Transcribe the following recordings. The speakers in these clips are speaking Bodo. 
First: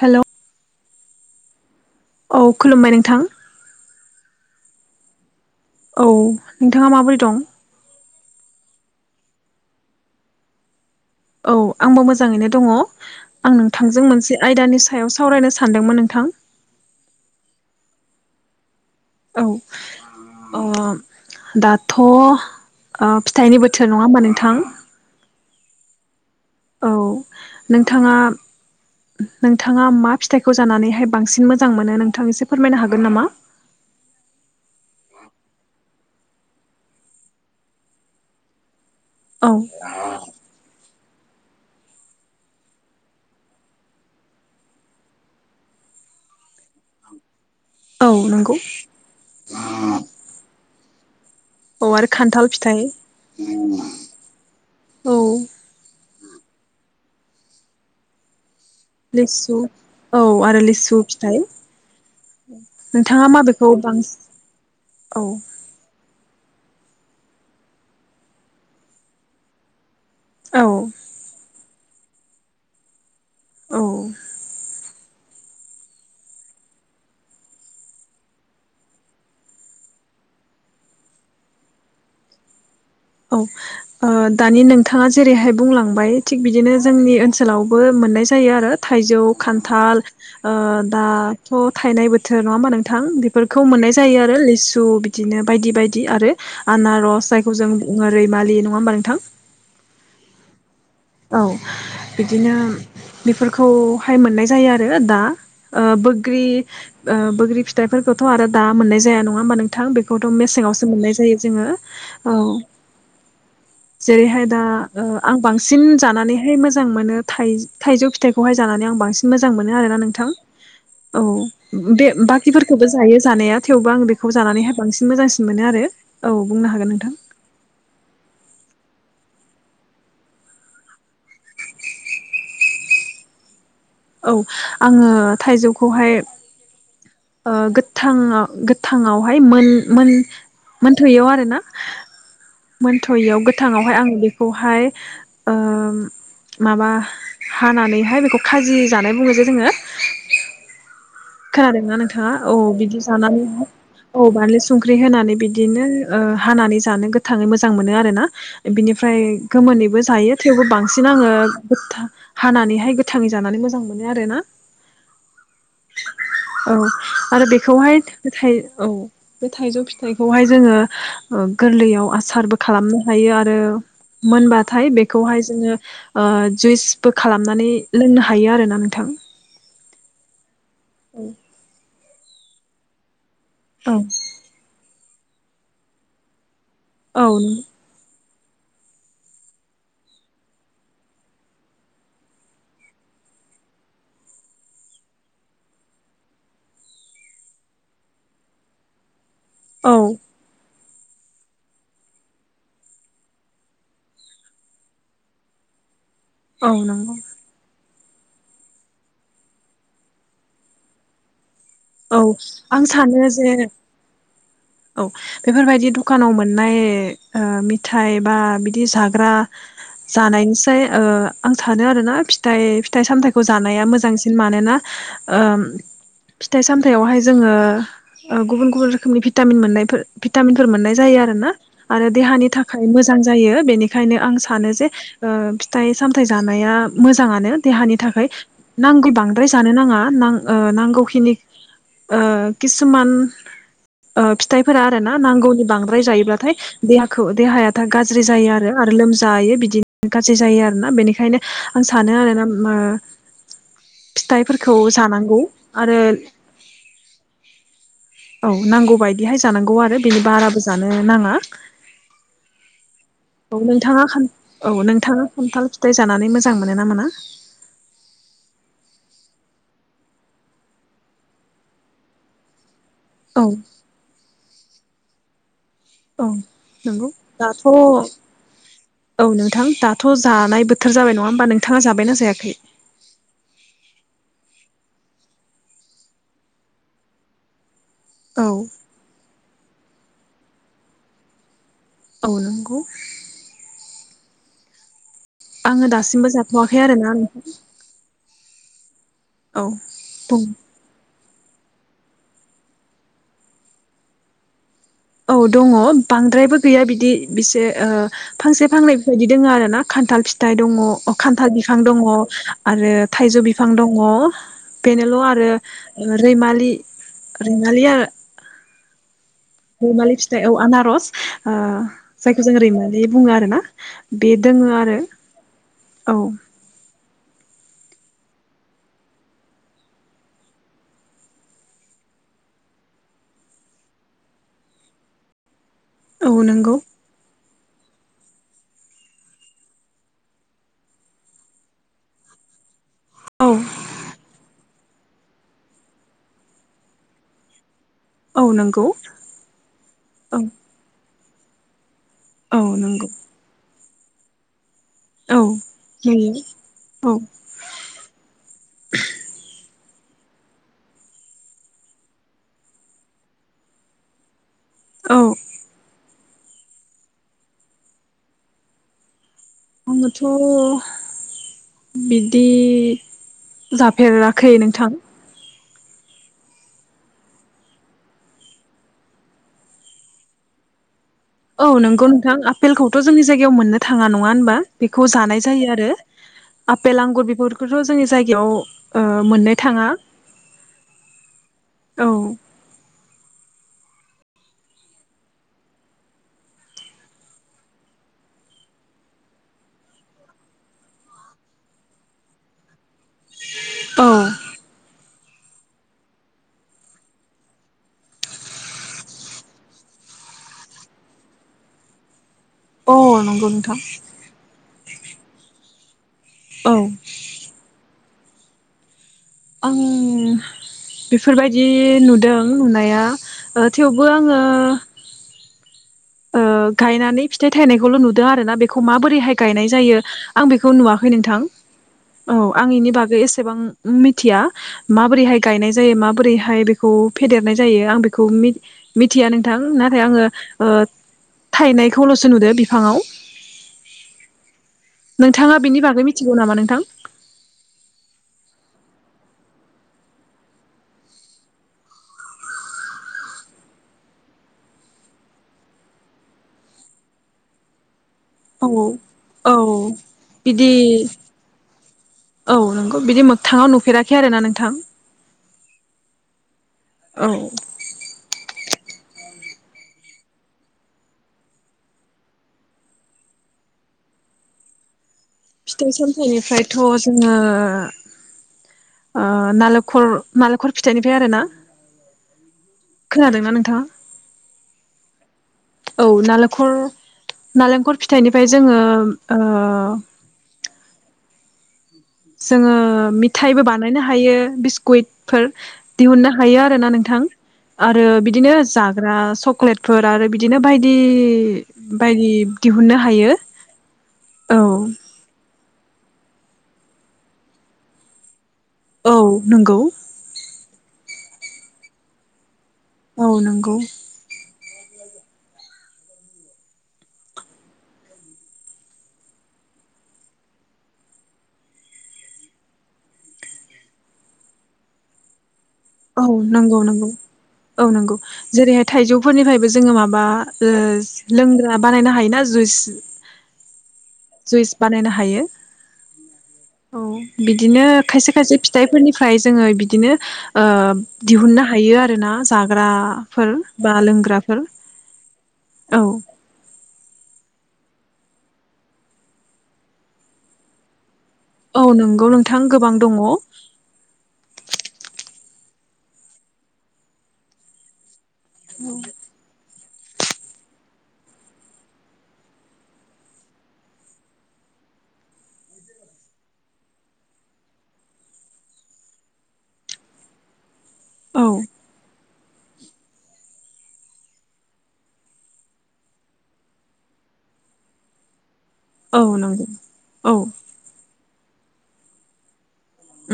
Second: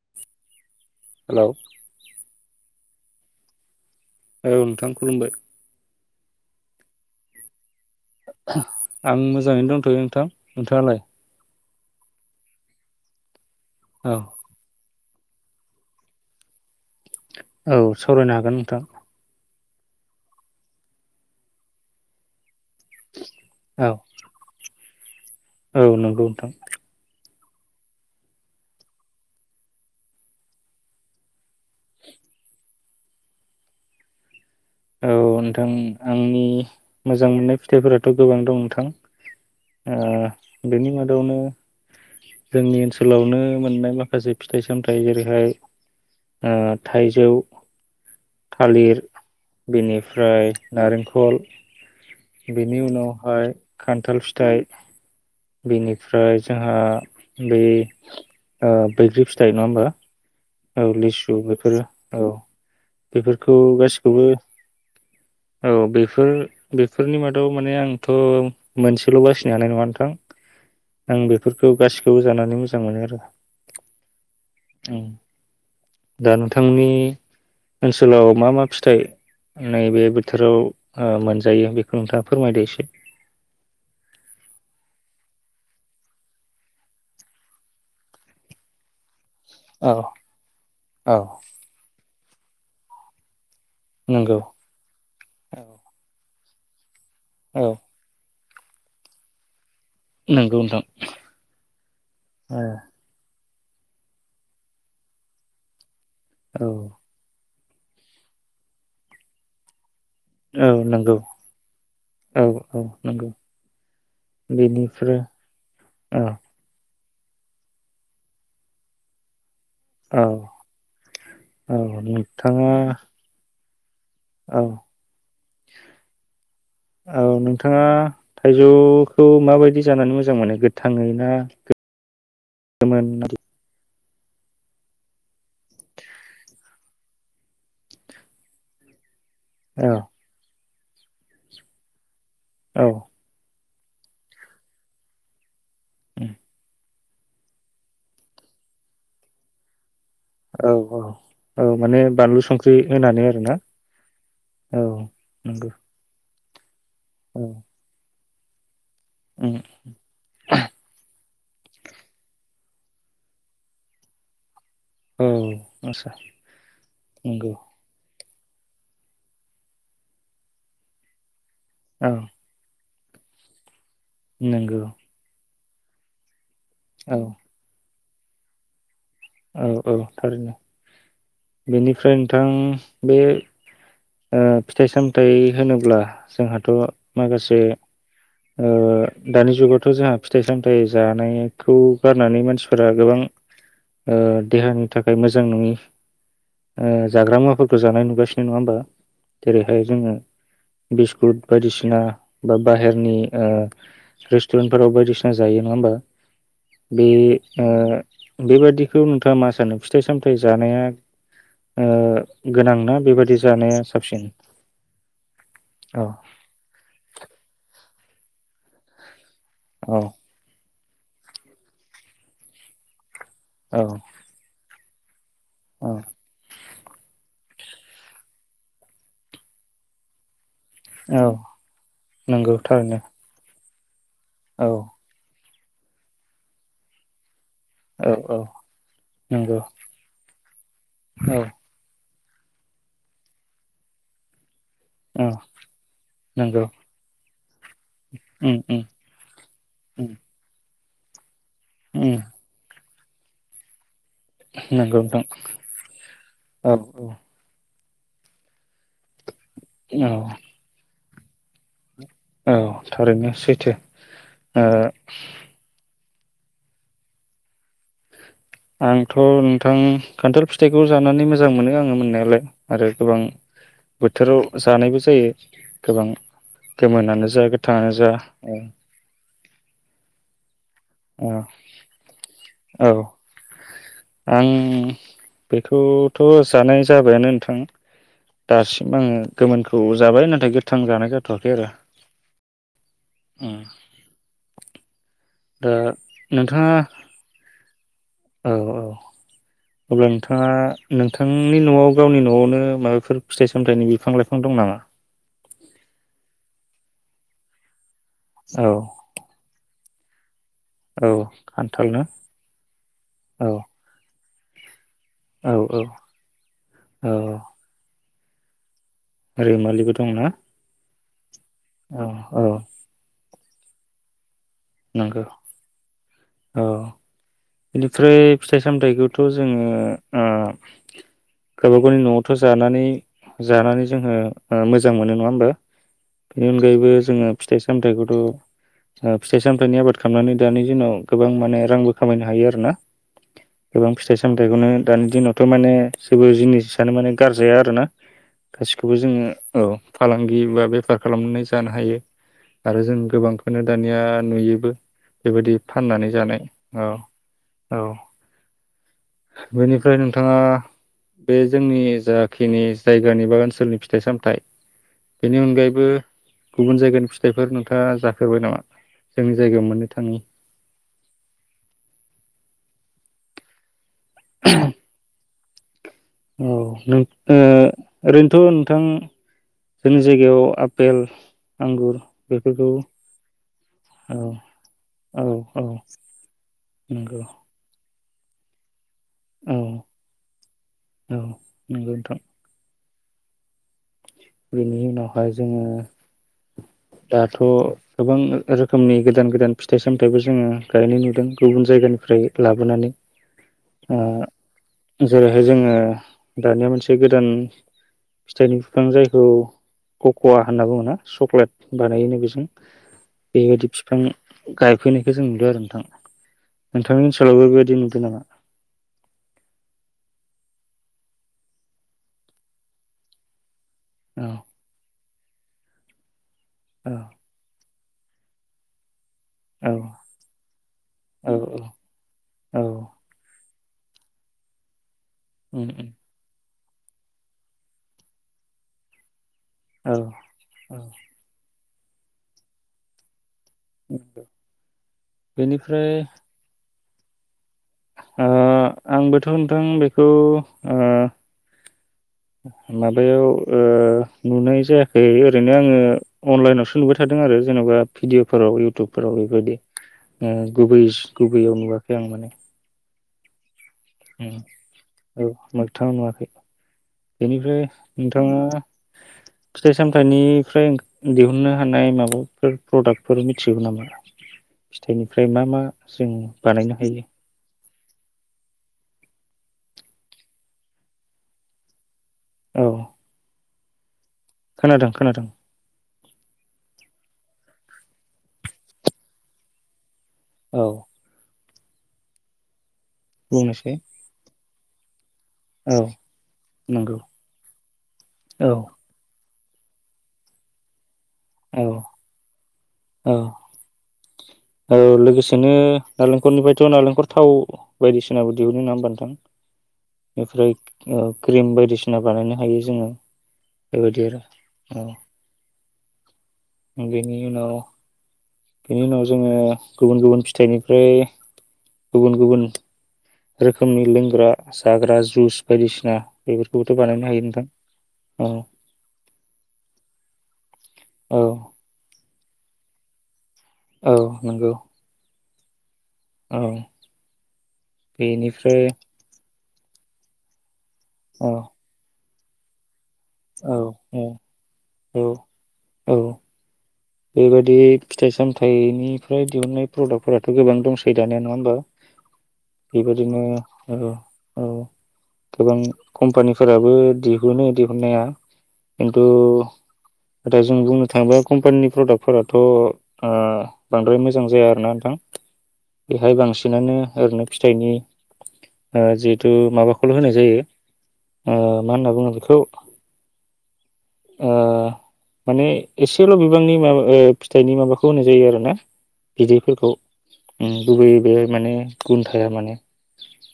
हेल'। हेल'। औ खुलुमबाय नोंथां। औ नोंथां खुलुमबाय। औ नोंथाङा माबोरै दं? आं मोजाङैनो दंथ'यो नोंथां नोंथाङालाय? औ आंबो मोजाङैनो दङ। आं नोंथांजों औ मोनसे आयदानि सा सायाव सावरायनो सानदोंमोन नोंथां। औ सावरायनो हागोन नोंथां। औ ओ दाथ'। फिथाइनि औ बोथोर नङा होमबा नोंथां। औ नंगौ नोंथां। औ नोंथाङा नोंथाङा मा फिथाइखौ जानानैहाय बांसिन मोजां मोनो नोंथां एसे फोरमायनो हागोन नामा? औ नोंथां आंनि मोजां मोननाय फिथाइफोराथ' गोबां दं नोंथां। औ ओ बेनि मादा [unintelligible] जोंनि ओनसोलावनो मोननाय माखासे फिथाइ सामथाइ जेरैहाय ओ थाइजौ औ नंगौ। थालिर बेनिफ्राय नारेंख खल औ आरो खान्थाल फिथाइ बेनि उनावहाय खान्थाल फिथाइ औ बेनिफ्राय जोंहा बे - बैग्रि लिसु फिथाइ नङा होमबा? औ आरो औ फिथाइ लिसु बेफोरो औ नोंथाङा बेफोरखौ माबेखौ गासिखौबो बांसिन औ औ बे बफोर बेफोरनि मादाव माने आंथ' मोनसेल' बासिनो हानाय नङा नोंथां औ खौ गासिखौबो जानानै मोजां मोनो आरो औ औ दा नोंथांनि ओनसोलाव मा मा फिथाइ नैबे बोथोराव ओ मोनजायो बेखौ नोंथाङा फोरमायदो एसे औ ओ दानि नोंथाङा जेरैहाय बुंलांबाय थिग बिदिनो जोंनि ओनसोलावबो मोननाय जायो आरो थाइजौ औ खान्थाल ओ औ दाथ' थायनाय बोथोर थोर नङा होनबा नोंथां बेफोरफोर खौ मोननाय जायो आरो नंगौ लिसु बिदिनो बायदि बायदि आरो आनारस जायखौ औ जों रैमालि नङा होमबा नोंथां नंगौ नोंथां औ बिदिनो औ बेफोर खौ हाय मोननाय जायो आरो दा ब्रि बोग्रि फिथाइफोरखौथ' आरो दा मोननाय जाया नङा होमबा नोंथां बे खौथ' औ मेसेंवसो मोननाय नंगौ जायो जोङो औ जेरैहाय दा ओ बेनिफ्राय आं बांसिन औ जानानैहाय मोजां मोनो थाय-थाइजौ फिथाइखौहाय जानानै आं बांसिन मोजां मोजां मोनो आरोना औ नोंथां औ बे बाखिफोरखौबो जायो जानाया थेवबो आं बे खौ औ जानानैहाय बांसिन मोजांसिन मोनो आरो औ बुंनो हागोन नोंथां खौ माबायदि जानानै मोजां मोनो गोथाङै ना गोन गोमोन औ आङो थाइजौखौहाय औ गोथां गोथाङाव हाय मोन औ मोन मोनथयियाव आरोना औ मोनथयियाव गोथाङावहाय आङो बेखौहाय ओ माबा हानानैहाय बेखौ खाजि जानाय बुङो जोङो औ औ औ खोनादोंना माने नोंथाङा बानलु औ संख्रि बिदि होनानै जानानै आरोना औ बानल औ संख्रि होनानै नंगौ बिदिनो ओ हानानै जानो औ गोथाङै मोजां मोनो आरो ना बिनि ओमफ्राय उम गोमोनैबो जायो थेवबो बांसिन आङो गोथ हानानैहाय गोथाङै जानानै मोजां मोनो आरो ना औ आस्सा औ आरो नंगौ बेखौहाय बे थ औ बे थाइजौ फिथाइखौहाय जोङो गोरलैयाव औ आसारबो खालामनो थायो आरो नंगौ मोनबाथाय बेखौहाय जोङो [inaudible] जुइसबो औ खालामनानै लोंनो हायो आरोना नोंथां। औ औ थारैनो। बेनि फ्राय नोंथां बे औ ओ फिथाइ साम हाथाय होनोब्ला जोंहा थ' औ माखासे ओ दानि जुगावथ' जोंहा फिथाइ सामथाइ जानायखौ गारनानै मानसिफोरा गोबां देहानि थाखाय मोजां नङि जाग्रा मुवाफोरखौ जानाय नुगासिनो नङा होमबा जेरैहाय औ जोङो बिस्कुट बायदिसिना बा बाहेरनि औ नंगौ बे ओ बेबादि बेखौ नोंथाङा मा सानो फिथाइ सामथायाइ जानाया औ आं गोनांना सानो बेबादि जे जानाया साबसिन औ बेफोरबायदि औ दुखानाव मोननाय ओ मिथाय बा बिदि जाग्रा औ जानायनि सि ओ आं सानो आरोना फिथाइ फिथाइ सामथाइ खौ औ जानाया मोजांसिन मानोना औ फिथाइ सामथायावहाय जोङो ओ ओ गुबन गुबुन रोखोमनि भिटामिन मोननायफोर भिटामिनफोर मोननाय जायो औ आरोना आरो देहानि नंगौ थाखाय थारैनो मोजां जायो बेनि बेखायनो आं औ सानो जे ओ फिथथाय सामथायाइ जानाया मोजाङानो। देहानि औ थाखाय औ नांगौ बांद्राय नंगौ जानो नाङा नां ओ नांगौखिनि औ ओ किसुमान अफि फिथाइफोरा आरो ना औ नांगौनि बांद्राय जायोब्लाथाय नंगौ देहाखौ देहायाथा गाज्रि जायो उम आरो उम आरो लोमजायो उम बिदिनो गाज्रि जायो आरो। ना बेनिखायनो आं सानो उम आरोना ओ फिथाइफोरखौ नंगौ नोंथां जानांगौ आरो औ औ औ नांगौ बाय बेहाय जानांगौ आरो बेनि औ बाराबो जानो नाङा औ थारैनो सैथो ओ [unintelligible] नानै मोजां मोनो ना मोना आंथ' नोंथां खान्थाल फिथाइखौ जानानै आरो गोबां औ बोथोराव जानायबो जायो गोबां औ नंगौ गोमोनानो जा दाथ' गोथाङानो जा औ नोंथां दाथ' जानाय बो थोर जाबाय नङा औ होमबा नोंथाङा जाबायना जायाखै औ आं बेखौथ' जानाय जाबायानो नोंथां औ दासिम आङो गोमोनखौ औ जाबाय नाथाय गोथां जानाय जाथ'वाखै आरो औ नंगौ उम दा आङो दासिमबो नोंथाङा जाथ'वाखै आरोना नोंहां औ औ अब्ला बुं नोंथाङा नों नोंथांनि न'आव गावनि न'आवनो माबाफोर फिथाइ सामथायाइनि बिफां लाइफां दं नामा औ दङ बांद्रायबो गैया बिदि बिसे ओ फांसे फांनै बेफोरबायदि दोङ आरो ना खान्थाल फि फिथाइ दङ औ खान्थाल बिफां ना दङ आरो थायजौ औ बिफां दङ बेनोल' आरो औ औ रैमालि औ रैमालि आरो रैमालिबो रैमालि दंना फिथाइ औ आनारस औ औ जायखौ जों रैमालि बुङो आरो ना बे दोङो आरो नंगौ औ बेनिफ्राय फिथाइ सामथाइखौथ' जोङो ओ गावबा गावनि न'आवथ' जानानै जानानै जोङो मोजां मोनो नङा होमबा औ बेनि नंगौ अनगायैबो जोङो फिथाइ सामथाइखौथ' फिथाइ सामथाइनि आबाद खालामनानै दानि दिनाव गोबां माने रांबो खामायनो हायो आरो ना औ गोबां फिथाइ सामथायाइखौनो दानि दिनावथ' माने जेबो जिनिसानो माने गारजाया आरोना औ नंगौ गासिखौबो जोङो औ औ फालांगि बा बेफार खालामनानै जानो हायो औ आरो जों नंगौ गोबांखौनो दानिया नुयोबो औ बेबायदि फाननानै नुयो जानाय औ औ बेनिफ्राय नोंथाङा बे जोंनि जाखिनि जायगानि बा ओनसोलनि फिथाइ सामथाइ औ बेनि अनगायैबो गुबुन जायगानि फिथाइफोर नोंथाङा जाफेरबाय नामा जोंनि जायगायाव मोननो थाङि आङोथ' बिदि जाफेराखै नोंथां औ नोंथांआ ओरैनोथ' नोंथां जोंनि जायगायाव आफपेल औ नोंगौ नोंथां आफेलखौथ' जोंनि जायगायाव मोननो थाङा औ नङा होनबा बेखौ औ जानाय औ जायो आरो आफपेल नंगौ आंगुर बेफोरखौथ' जोंनि जायगायाव मोननो औ थाङा नंगौ औ नोंथां बेनि उनावहाय जोङो दाथ' गोबां रोखोमनि गोदान गोदान फिथाइ सामथायाइबो जोङो गायनाय नुदों गुबुन जायगानिफ्राय लाबोनानै ओ औ जेरै जोङो दानिया मोनसे गोदान फिथाइनि बिफां जायो कक'वा होनना बुङो चक्लेट बानायोनो बेजों अ नंगौ बेबायदि नोंथां बिफां गायफैनायखौ जों नुदों आरो नोंथां औ नोंथांनि ओनसोलावबो बेबायदि नुदों नामा आं बेफोरबायदि नुदों नुनाया थेवबो आङो ओ औ गायनानै फिथाइ थायनाय खौल' नुदों आरो ना बेखौ माबोरै बोरैहाय औ गायनाय जायो आं बेखौ नुवाखै औ नोंथां औ आं इनि बागै एसेबां मिथिया माबोरैहाय उम गायनाय उम जायो माबोरैहाय बे खौ फेदेरनाय जायो आं बेखौ मिथिया नों थां औ नाथाय आङो औ बत थायनायखौल'सो नुदो बिफाङाव नोंथाङा बिनि बेनिफ्राय बागै मिथिगौ नामा नोंथां? ओ आंबोथ' नोंथां बेखौ ओ माबायाव ओ नुनाय जायाखै ओरैनो आङो अनलाइनावसो नुबाय थादों आरो जेन'बा भिदिवफोराव इउटुबफोराव औ बेबायदि ओं बिदि गुबै गुबैयाव नुवाखै आं माने। औ नंगौ बिदि मोगथाङाव नु उम औ मोगथाङा नुवाखै। औ बेनिफ्राय नोंथाङा फिथाइ सामथाइनिफ्राय ओ दिहुननो हानाय माबाफोर प्रडाक्टफोर मिथिगौ नामा फिथाइनि फिथाइ सामथाइनिफ्रायथ' जोङो ओ नालेंखर नालेंखर फिथाइनिफ्राय आरो ना औ खोनादोंना नों थाङा? खोनादों खोनादों औ नालेंखर नालेंखर फिथाइनिफ्राय जोङो ओ औ। जोङो ओ मिथाइबो बुंनोसै बानायनो हायो, बिस कुइड फोर औ दिहुननो हायो आरोना नंगौ नोंथां आरो औ बिदिनो जाग्रा स क्लेटफोर आरो बिदिनो बाय दि औ बायदि दिहुननो औ हायो। औ। खरनिफ्रायथ' नालेंखर थाव बायदिसिनाबो दिहुनो नङा होनबा नोंथां? औ नंगौ बेनिफ्राय ओ क्रिम बायदिसिना बानायनो हायो जोङो औ नंगौ बेबायदि आरो। औ। बेनि उनाव बेनि उनाव जोङो गुबुन गुबुन फिथाइनिफ्राय गुबुन गुबुन रोखोमनि लोंग्रा जाग्रा जुस बायदिसिना औ बेफोरखौबोथ' नंगौ बानायनो नंगौ हायो नोंथां औ नंगौ जेरैहाय थाइजौफोरनिफ्रायबो जोङो माबा ओ औ जुस लोंग्रा बानायनो हायो ना जुइच औ नंगौ जुइस बानायनो हायो। औ औ बिदिनो खायसे खायसे बेनिफ्राय फिथाइफोरनिफ्राय जोङो बिदिनो ओ औ दिहुननो हायो आ रो ना जाग राफोर औ बा औ लोंग्राफोर औ औ बेबायादि फिथाइ सामथाइनिफ्राय दिहुननाय प्रडाक्टफोराथ' गोबां दंसै दानिया नङा होम औ नंगौ नोंथां गोबां दङ। औ औ गोबां कम्पानिफोराबो दिहुनो दिहुननाया। खिन्थु दा जों बुंनो थाङोबा कम्पानिनि प्रडाक्फोराथ' ओ बांद्राय मोजां जाया आरोना नोंथां बेहाय बांसिनानो ओरैनो फिथाइनि जिहेथु माबाखौल' होनाय जायो। ओ मा होनना बुङो बेखौ आ माने एसेल बिब बांनि माबा ओ फिथाइनि माबाखौ होनाय जायो आरो ना औ नंगौ बिदैफोरखौ औ गुबैय बे माने गुन थाया माने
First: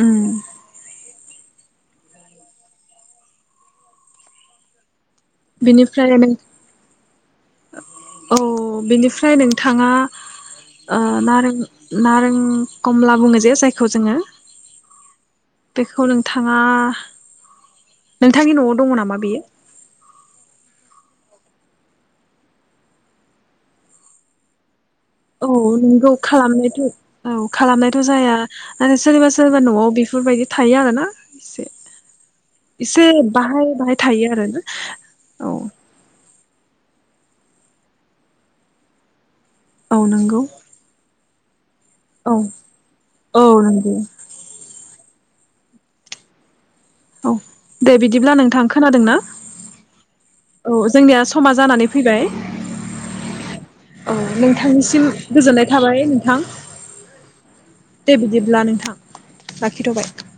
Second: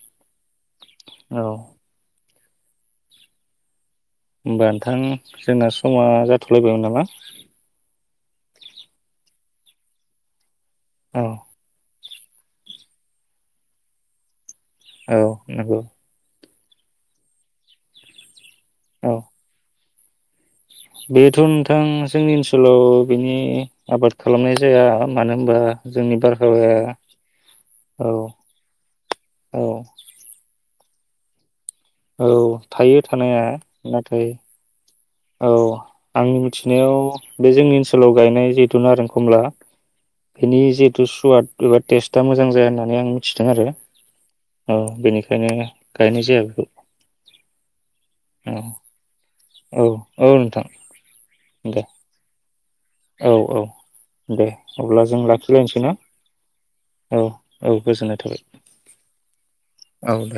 उम औ होमबा नोंथांनि जोंना समा बेनिफ्राय नों जाथ'लायबायमोन नामा? थाङा औ नारें नारें कमला बुङो जे जायखौ जोङो। औ नंगौ बेखौ नोंथा थाङा नों नोंथांनि न'आव दङ औ नामा बियो? बेथ' नोंथां जोंनि ओनसोलाव बिनि आबाद खालामनाय जाया। मानो औ होनबा नोंगौ जोंनि बारहावाया खालामनायथ' औ खालामनायथ' औ जाया आरो सोरबा सोरबा औ न'आव बेफोरबायदि थायो आरोना। से औ थायो इसे थानाया बाहाय बाहाय नाथाय थायो आरो ना। औ आ आंनि मिथिनायाव बे जोंनि ओनसोलाव गायनाय जिहेथुुन नारें आरो खमला औ नंगौ बेनि जिहेथु सुवाद एबा टेस्टआ औ मोजां जाया होननानै आं औ मिथिदों आरो नंगौ ओ बेनि खायनो गायनाय जाया बेखौ। औ दे बिदिब्ला नोंथां औ खोनादों ना औ नोंथां औ जोंनिया समा दे जानानै फैबाय औ औ औ दे अब्ला नोंथांनिसिम जों गोजोननाय लाखिलायनोसै ना थाबाय नोंथां औ औ गोजोननाय दे थाबाय बिदिब्ला नोंथां लाखिथ'बाय औ दे